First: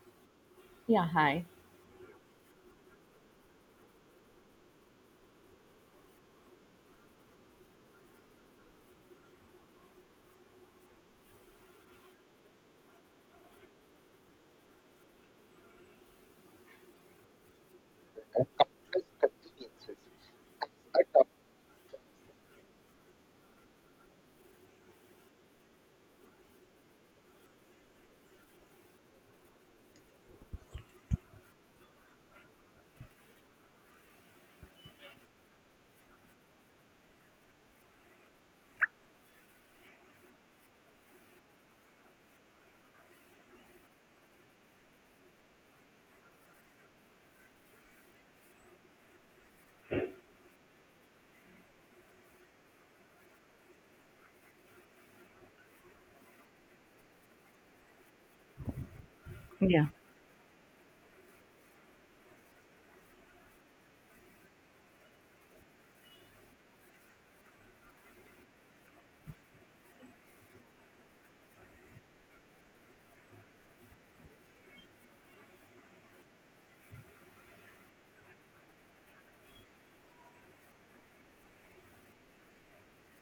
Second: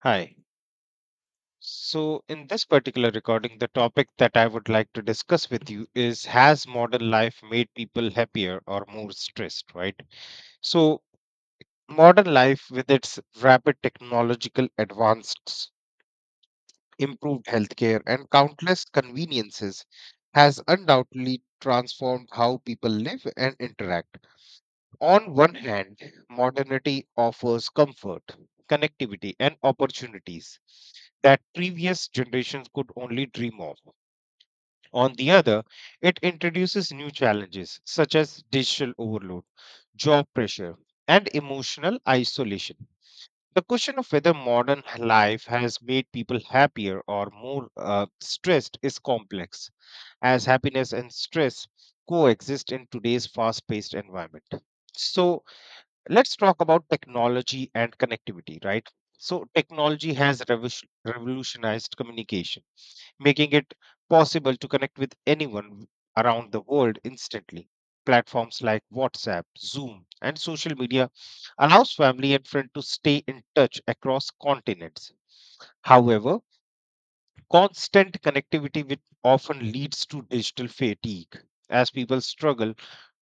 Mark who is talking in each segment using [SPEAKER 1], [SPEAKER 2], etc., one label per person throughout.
[SPEAKER 1] Hi.
[SPEAKER 2] Yeah, hi.
[SPEAKER 1] So, in this particular recording, the topic that I would like to discuss with you is has modern life made people happier or more stressed, right? So, modern life, with its rapid technological advances, improved healthcare, and countless conveniences, has undoubtedly transformed how people live and interact. On one hand, modernity offers comfort, connectivity, and opportunities that previous generations could only dream of. On the other, it introduces new challenges such as digital overload, job pressure, and emotional isolation. The question of whether modern life has made people happier or more stressed is complex, as happiness and stress coexist in today's fast paced environment. So, let's talk about technology and connectivity, right? So,
[SPEAKER 2] Yeah.
[SPEAKER 1] technology has revolutionized communication, making it possible to connect with anyone around the world instantly. Platforms like WhatsApp, Zoom, and social media allows family and friends to stay in touch across continents. However, constant connectivity which often leads to digital fatigue as people struggle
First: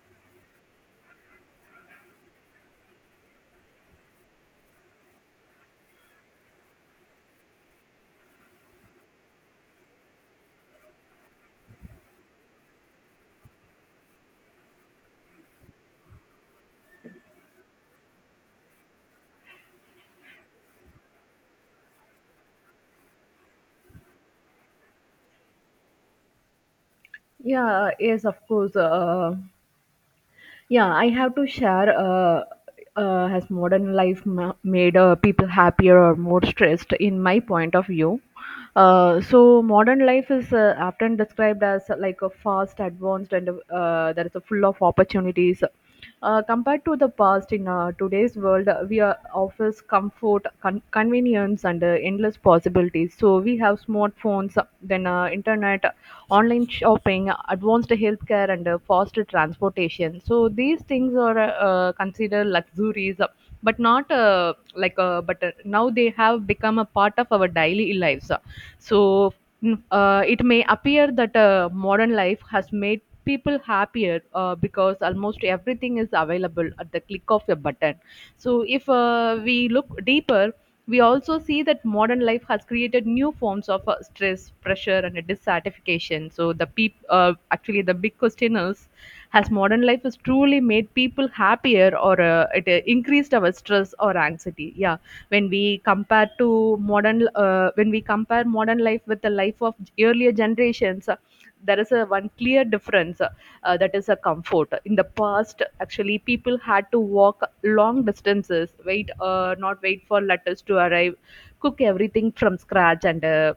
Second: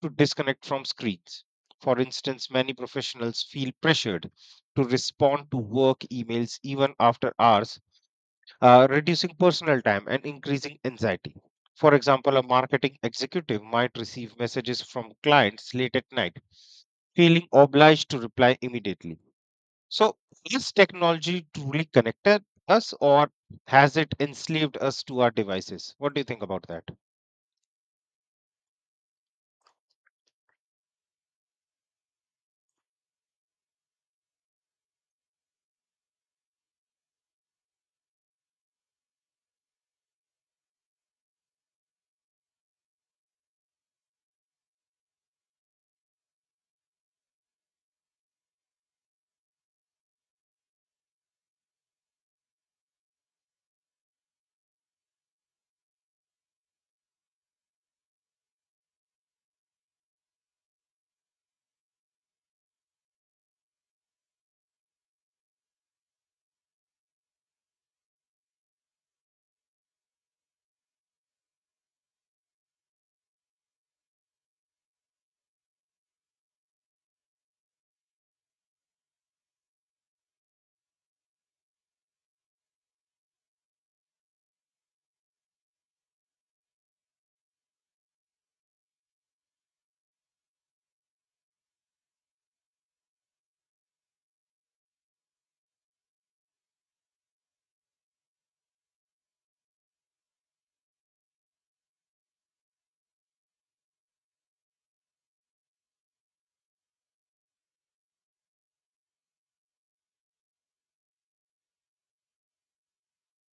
[SPEAKER 1] to disconnect from screens. For instance, many professionals feel pressured to respond to work emails even after hours, reducing personal time and increasing anxiety. For example, a marketing executive might receive messages from clients late at night, feeling obliged to reply immediately, so, is technology truly connected us or has it enslaved us to our devices? What do you think about that?
[SPEAKER 2] Yeah, yes, of course. Yeah, I have to share. Has modern life made people happier or more stressed, in my point of view? Modern life is often described as like a fast, advanced, and there is a full of opportunities. Compared to the past, in today's world, we are offers comfort, convenience, and endless possibilities. So we have smartphones, then internet, online shopping, advanced healthcare, and faster transportation. So these things are considered luxuries, but not like but now they have become a part of our daily lives. So it may appear that modern life has made people happier because almost everything is available at the click of a button. So, if we look deeper, we also see that modern life has created new forms of stress, pressure, and dissatisfaction. So, actually the big question is: Has modern life has truly made people happier, or it increased our stress or anxiety? Yeah, when we compare to modern when we compare modern life with the life of earlier generations, there is a one clear difference, that is a comfort. In the past actually people had to walk long distances, wait not wait for letters to arrive, cook everything from scratch, and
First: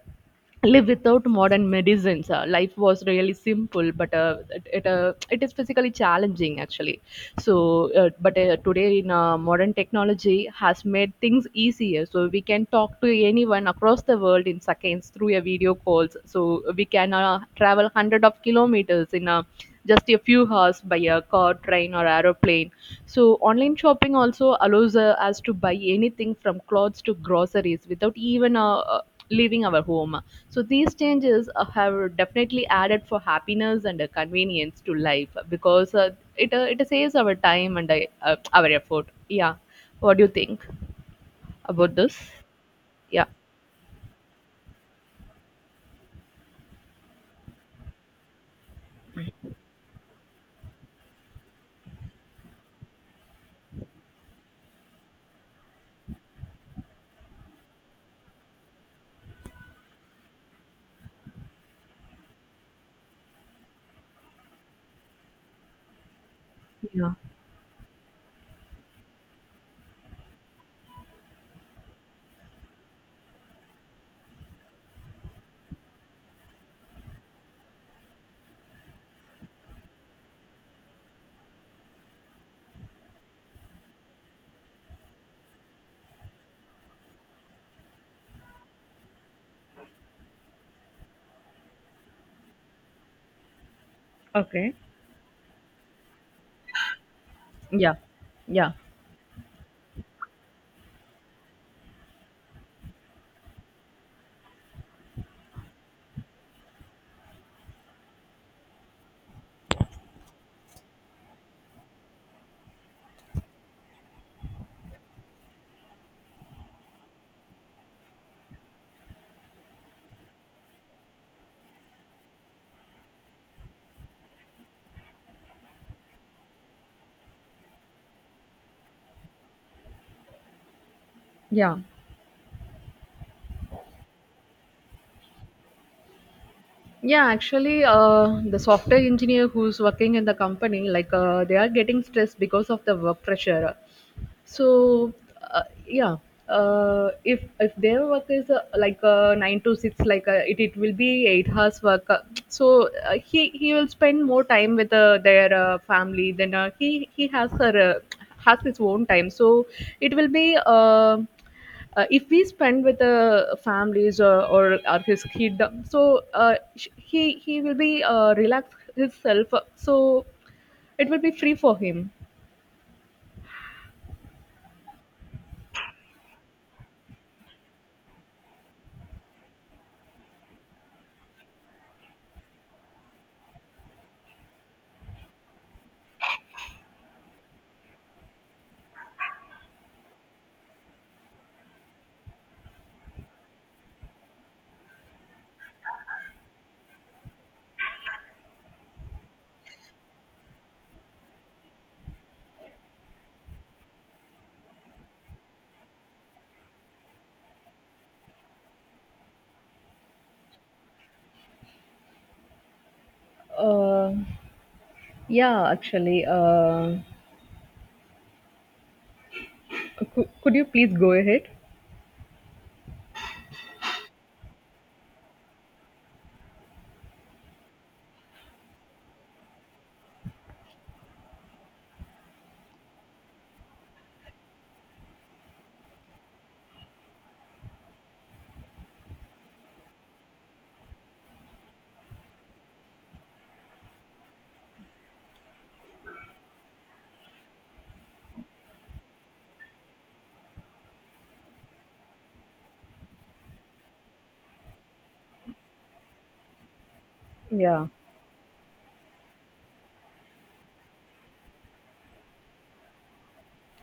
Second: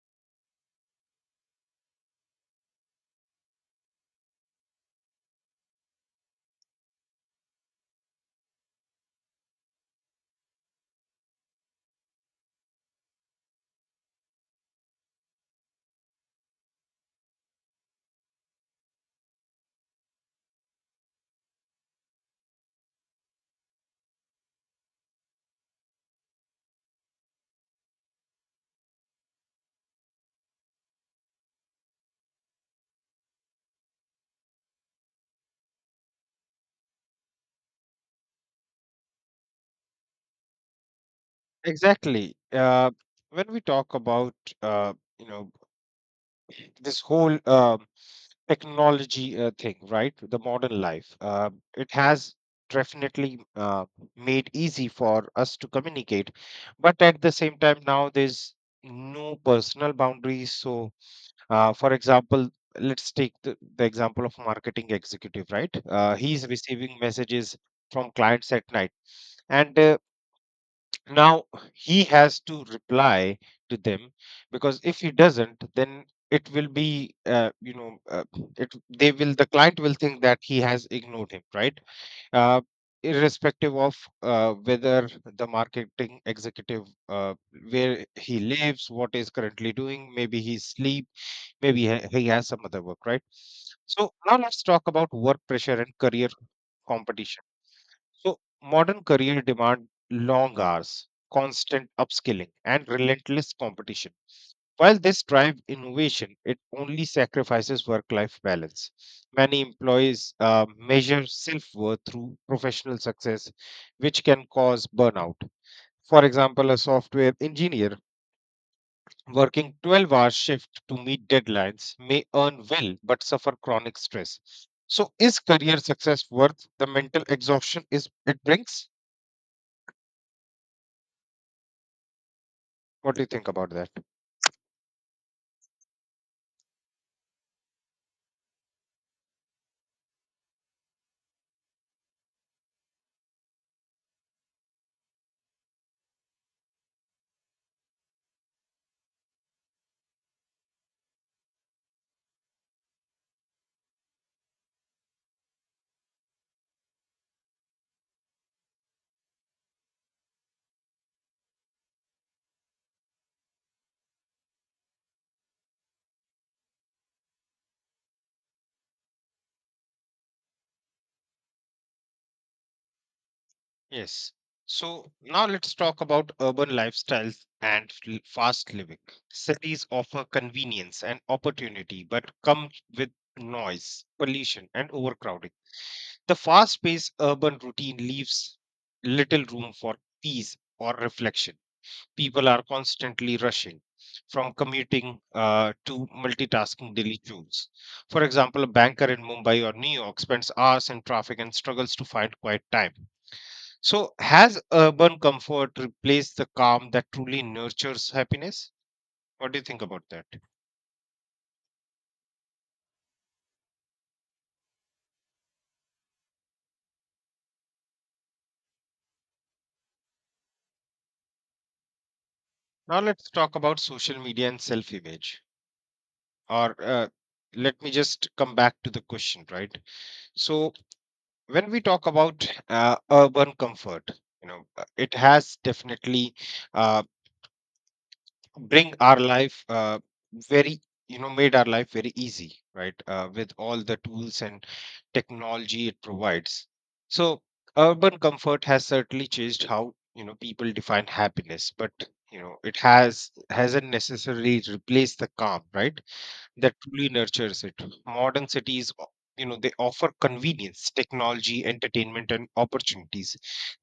[SPEAKER 2] live without modern medicines. Life was really simple but it is physically challenging actually. So but Today in modern technology has made things easier, so we can talk to anyone across the world in seconds through a video calls. So we can travel hundred of kilometers in a just a few hours by a car, train or aeroplane. So online shopping also allows us to buy anything from clothes to groceries without even leaving our home. So these changes have definitely added for happiness and convenience to life, because it saves our time and our effort. Yeah, what do you think about this?
[SPEAKER 1] Exactly.
[SPEAKER 2] Yeah,
[SPEAKER 1] When we talk about uh, you know this whole technology thing, right? The modern life, it has definitely made easy for us to communicate, but at the same time, now there's no personal boundaries. So for example, let's take the example of marketing executive, right? He's receiving
[SPEAKER 2] yeah,
[SPEAKER 1] messages from clients at night, and now he has to reply to them because if he doesn't, then it will be, it they will the client will think that he has ignored him, right? Uh, Irrespective of whether the marketing executive, uh, where he lives, what is currently doing, maybe he sleep, maybe he has some other work, right? So now let's
[SPEAKER 2] Okay.
[SPEAKER 1] talk about work pressure and career competition.
[SPEAKER 2] Yeah,
[SPEAKER 1] So
[SPEAKER 2] yeah,
[SPEAKER 1] modern career demand long hours, constant upskilling and relentless competition. While this drives innovation, it only sacrifices work life balance. Many employees uh, measure self worth through professional success, which can cause burnout. For example, a software engineer working 12-hour shift to meet deadlines may earn well but suffer chronic stress. So, is career success worth the mental exhaustion is it brings?
[SPEAKER 2] yeah.
[SPEAKER 1] What do you think about that?
[SPEAKER 2] Yeah, actually, the software engineer who's working in the company, like, they are getting stressed because of the work pressure. So, uh, yeah, if their work is nine to six, like it will be 8 hours work. He will spend more time with their family than he has her has his own time. So it will be. If we spend with the families, or his kid, he will be relax himself, so it will be free for him.
[SPEAKER 1] Yes. So, now let's talk about urban lifestyles and fast living. Cities offer convenience and opportunity but come with noise, pollution, and overcrowding. The fast paced urban routine leaves little room for peace or reflection. People are constantly rushing from commuting to multitasking daily chores. For example, a banker in Mumbai or New York spends hours in traffic and struggles to find quiet time. So, has urban comfort replaced the calm that truly nurtures happiness? What do you think about that?
[SPEAKER 2] Uh, Yeah, actually, could you please go ahead?
[SPEAKER 1] Now, let's talk about social media and self image. Or let me just come back to the question, right? So, when we talk about urban comfort, you know, it has definitely uh, bring our life very made our life very easy, right? With all the tools and technology it provides, so urban comfort has certainly changed how, you know, people define happiness, but, you know, it hasn't necessarily replaced the calm, right, that truly nurtures it.
[SPEAKER 2] Yeah,
[SPEAKER 1] Modern cities, you know, they offer convenience, technology, entertainment, and opportunities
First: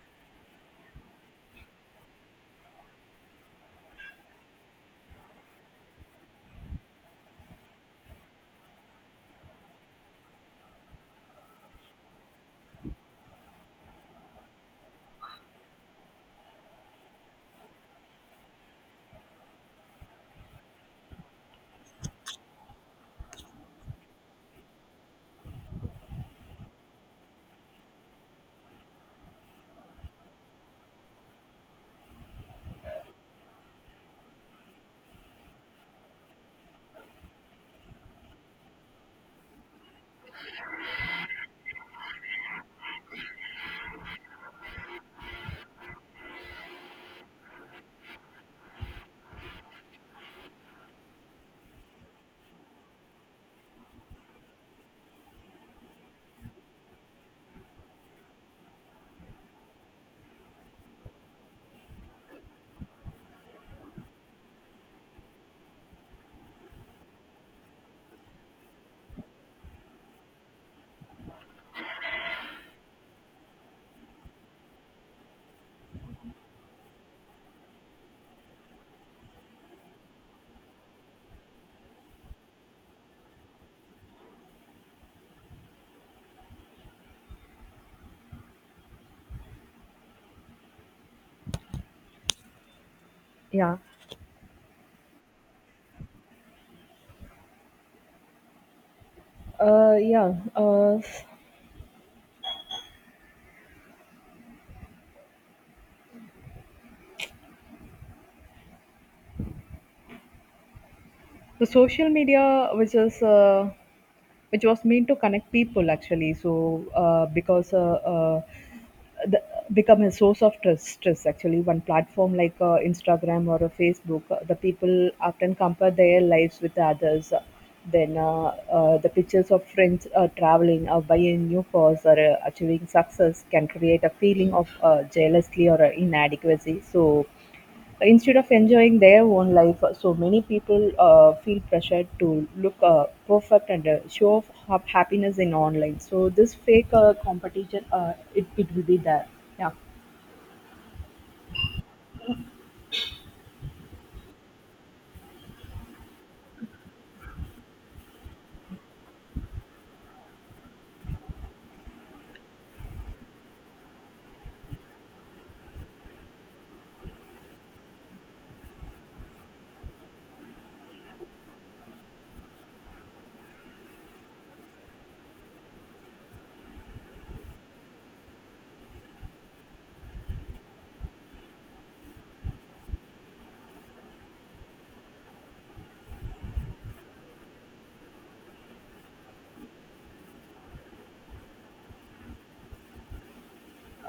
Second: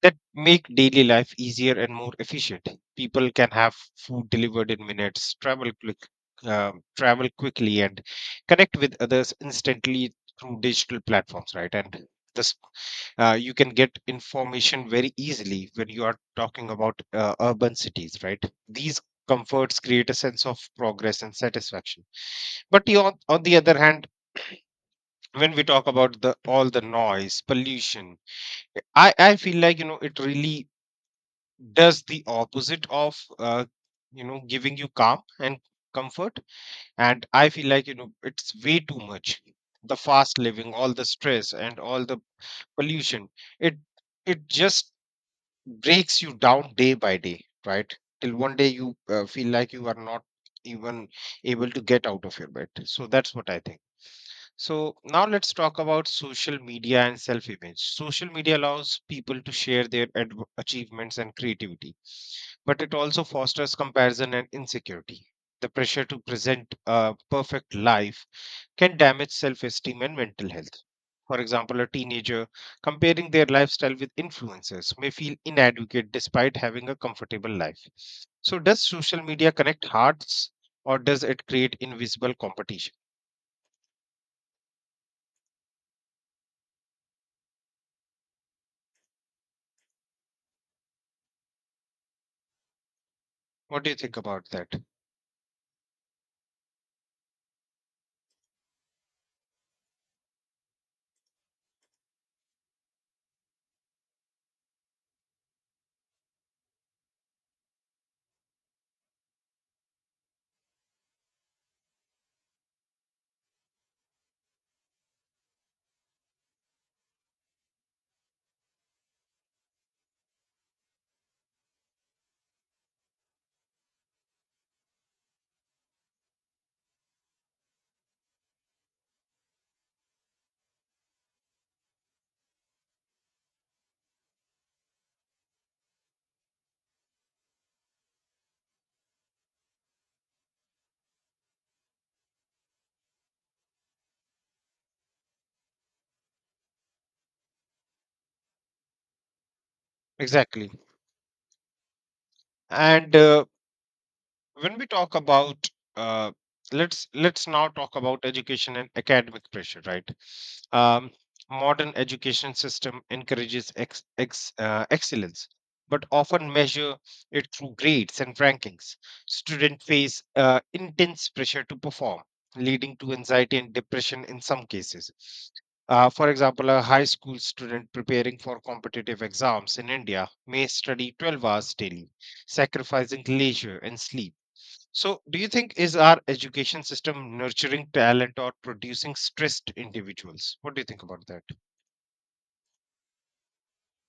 [SPEAKER 1] that make daily life easier and more efficient. People can have food delivered in minutes, travel quickly, and connect with others instantly through digital platforms, right? And this, you can get information very easily when you are talking about urban cities, right? These comforts create a sense of progress and satisfaction, but you, on the other hand, when we talk about the all the noise, pollution, I feel like, you know, it really does the opposite of, you know, giving you calm and comfort. And I feel like, you know, it's way too much. The fast living, all the stress, and all the pollution, it it just breaks you down day by day, right? Till one day you feel like you are not even able to get out of your bed. So that's what I think. So now let's talk about social media and self image. Social media allows people to share their achievements and creativity, but it also fosters comparison and insecurity. The pressure to present a perfect life can damage self esteem and mental health. For example, a teenager comparing their lifestyle with influencers may feel inadequate despite having a comfortable life. So, does social media connect hearts or does it create invisible competition?
[SPEAKER 2] yeah,
[SPEAKER 1] What do you think about that?
[SPEAKER 2] yeah. The social media, which is which was meant to connect people actually. The, Become a source of trust, trust actually one platform like Instagram or a Facebook, the people often compare their lives with others. Then uh, the pictures of friends traveling or buying new cars or achieving success can create a feeling of jealousy or inadequacy. So instead of enjoying their own life, so many people feel pressured to look perfect and happiness in online, so this fake competition it, it will be there. Yeah.
[SPEAKER 1] Exactly. And When we talk about, uh, let's now talk about education and academic pressure, right? um, Modern education system encourages excellence but often measure it through grades and rankings. Students face intense pressure to perform, leading to anxiety and depression in some cases. For example, a high school student preparing for competitive exams in India may study 12 hours daily, sacrificing leisure and sleep. So, do you think is our education system nurturing talent or producing stressed individuals? What do you think about that?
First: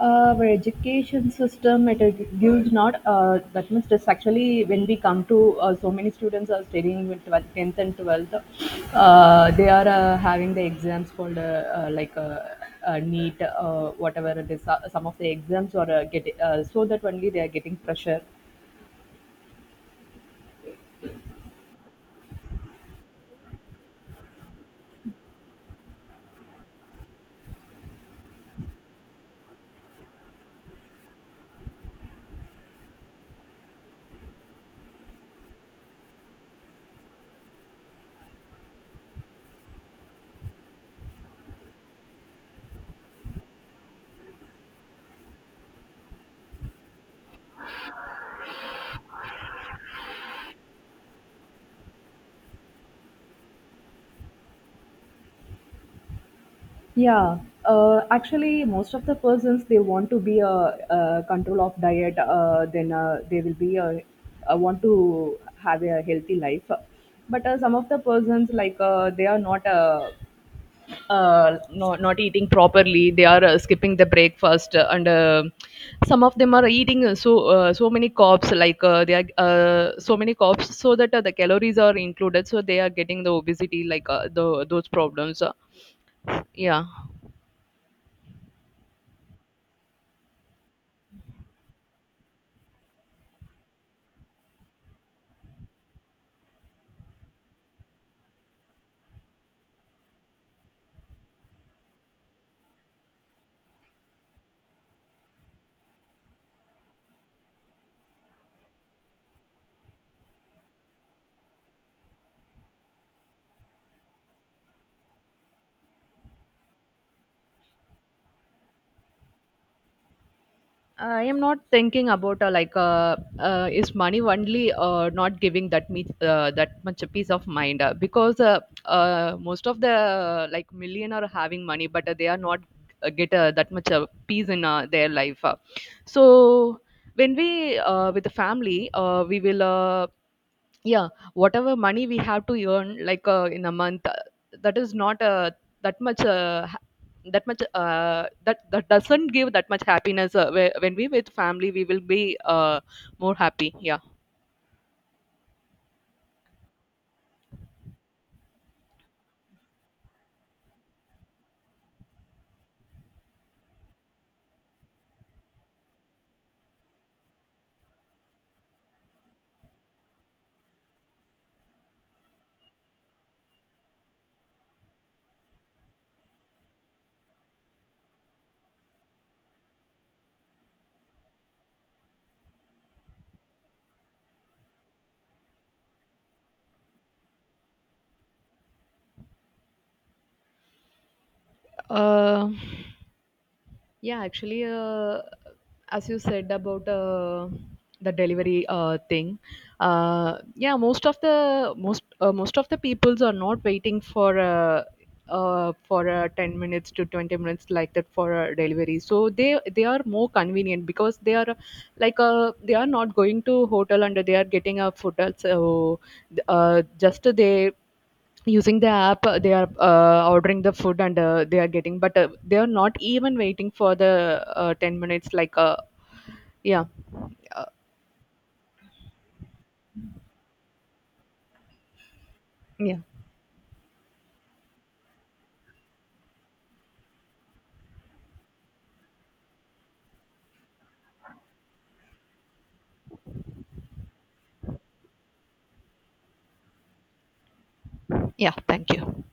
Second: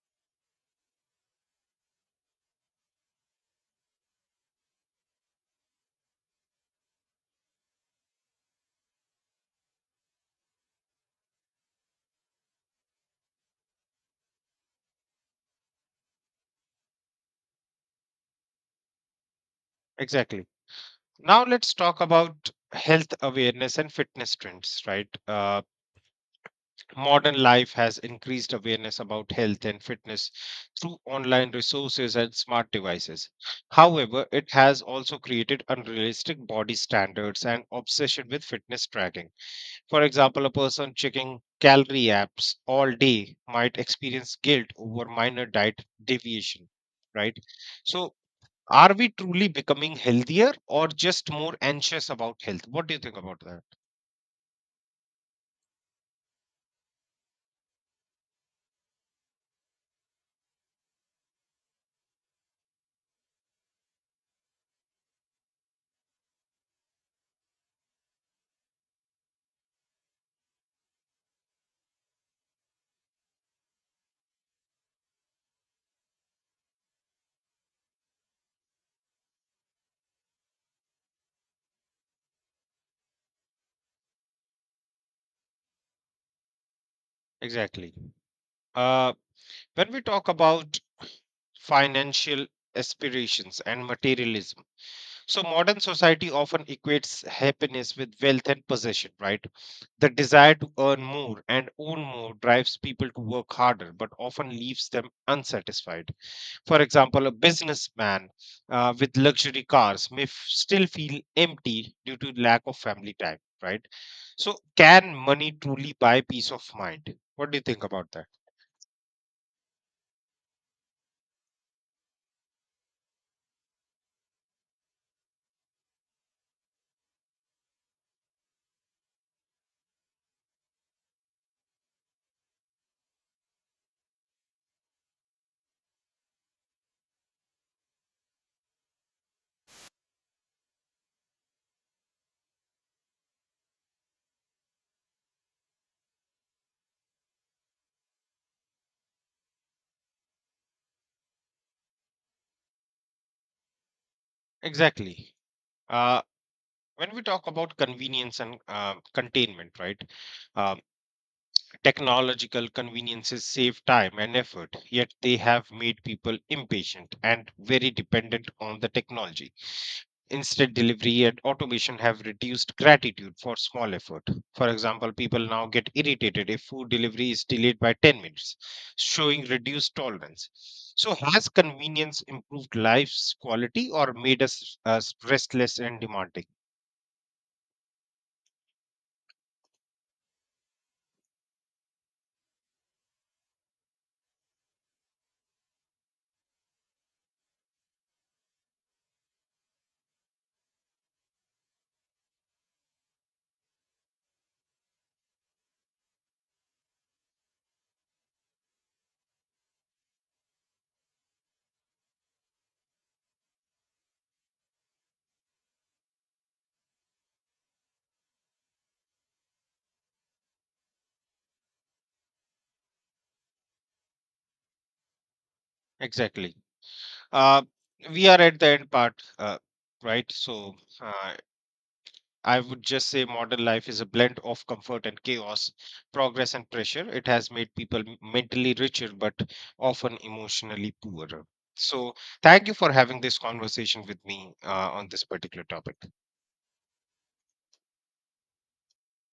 [SPEAKER 2] Our education system it gives not that much. It's actually when we come to so many students are studying with 12th, 10th and 12th, they are having the exams called uh, like uh, neat whatever it is. Some of the exams are get so that only they are getting pressure.
[SPEAKER 1] Exactly. Now let's talk about health awareness and fitness trends, right? Modern life has increased awareness about health and fitness through online resources and smart devices. However, it has also created unrealistic body standards and obsession with fitness tracking. For example, a person checking calorie apps all day might experience guilt over minor diet deviation, right? So, are we truly becoming healthier or just more anxious about health? What do you think about that?
[SPEAKER 2] Yeah, actually, most of the persons they want to be a control of diet. Then They will be want to have a healthy life. But some of the persons like they are not no, not eating properly. They are skipping the breakfast, and some of them are eating so many carbs. Like they are so many carbs, so that the calories are included. So they are getting the obesity, like those problems. Yeah.
[SPEAKER 1] Exactly. Uh, when we talk about financial aspirations and materialism, so modern society often equates happiness with wealth and possession, right? The desire to earn more and own more drives people to work harder, but often leaves them unsatisfied. For example, a businessman with luxury cars may still feel empty due to lack of family time, right? So, can money truly buy peace of mind? What do you think about that?
[SPEAKER 2] I am not thinking about is money only not giving that much a peace of mind, because most of the like million are having money but they are not get that much peace in their life. So when we with the family we will, yeah, whatever money we have to earn like in a month, that is not that much, that much, that that doesn't give that much happiness, when we with family we will be more happy. Yeah.
[SPEAKER 1] Exactly. Uh, when we talk about convenience and containment, right? Uh, Technological conveniences save time and effort, yet they have made people impatient and very dependent on the technology. Instant delivery and automation have reduced gratitude for small effort. For example, people now get irritated if food delivery is delayed by 10 minutes, showing reduced tolerance. So, has convenience improved life's quality or made us restless and demanding?
[SPEAKER 2] Uh, Yeah, actually, as you said about the delivery thing, yeah, most of the most of the peoples are not waiting for 10 minutes to 20 minutes like that for a delivery. So they are more convenient because they are they are not going to hotel and they are getting a hotel. So just they using the app, they are ordering the food and they are getting, but they are not even waiting for the 10 minutes
[SPEAKER 1] Exactly.
[SPEAKER 2] yeah
[SPEAKER 1] Uh,
[SPEAKER 2] uh,
[SPEAKER 1] we are at the end part, right? So, uh, I would
[SPEAKER 2] yeah
[SPEAKER 1] just say modern life is a blend of comfort and chaos, progress and pressure. It has made people mentally richer, but often emotionally poorer. So, thank you for having this conversation with me on this particular topic.
[SPEAKER 2] yeah thank you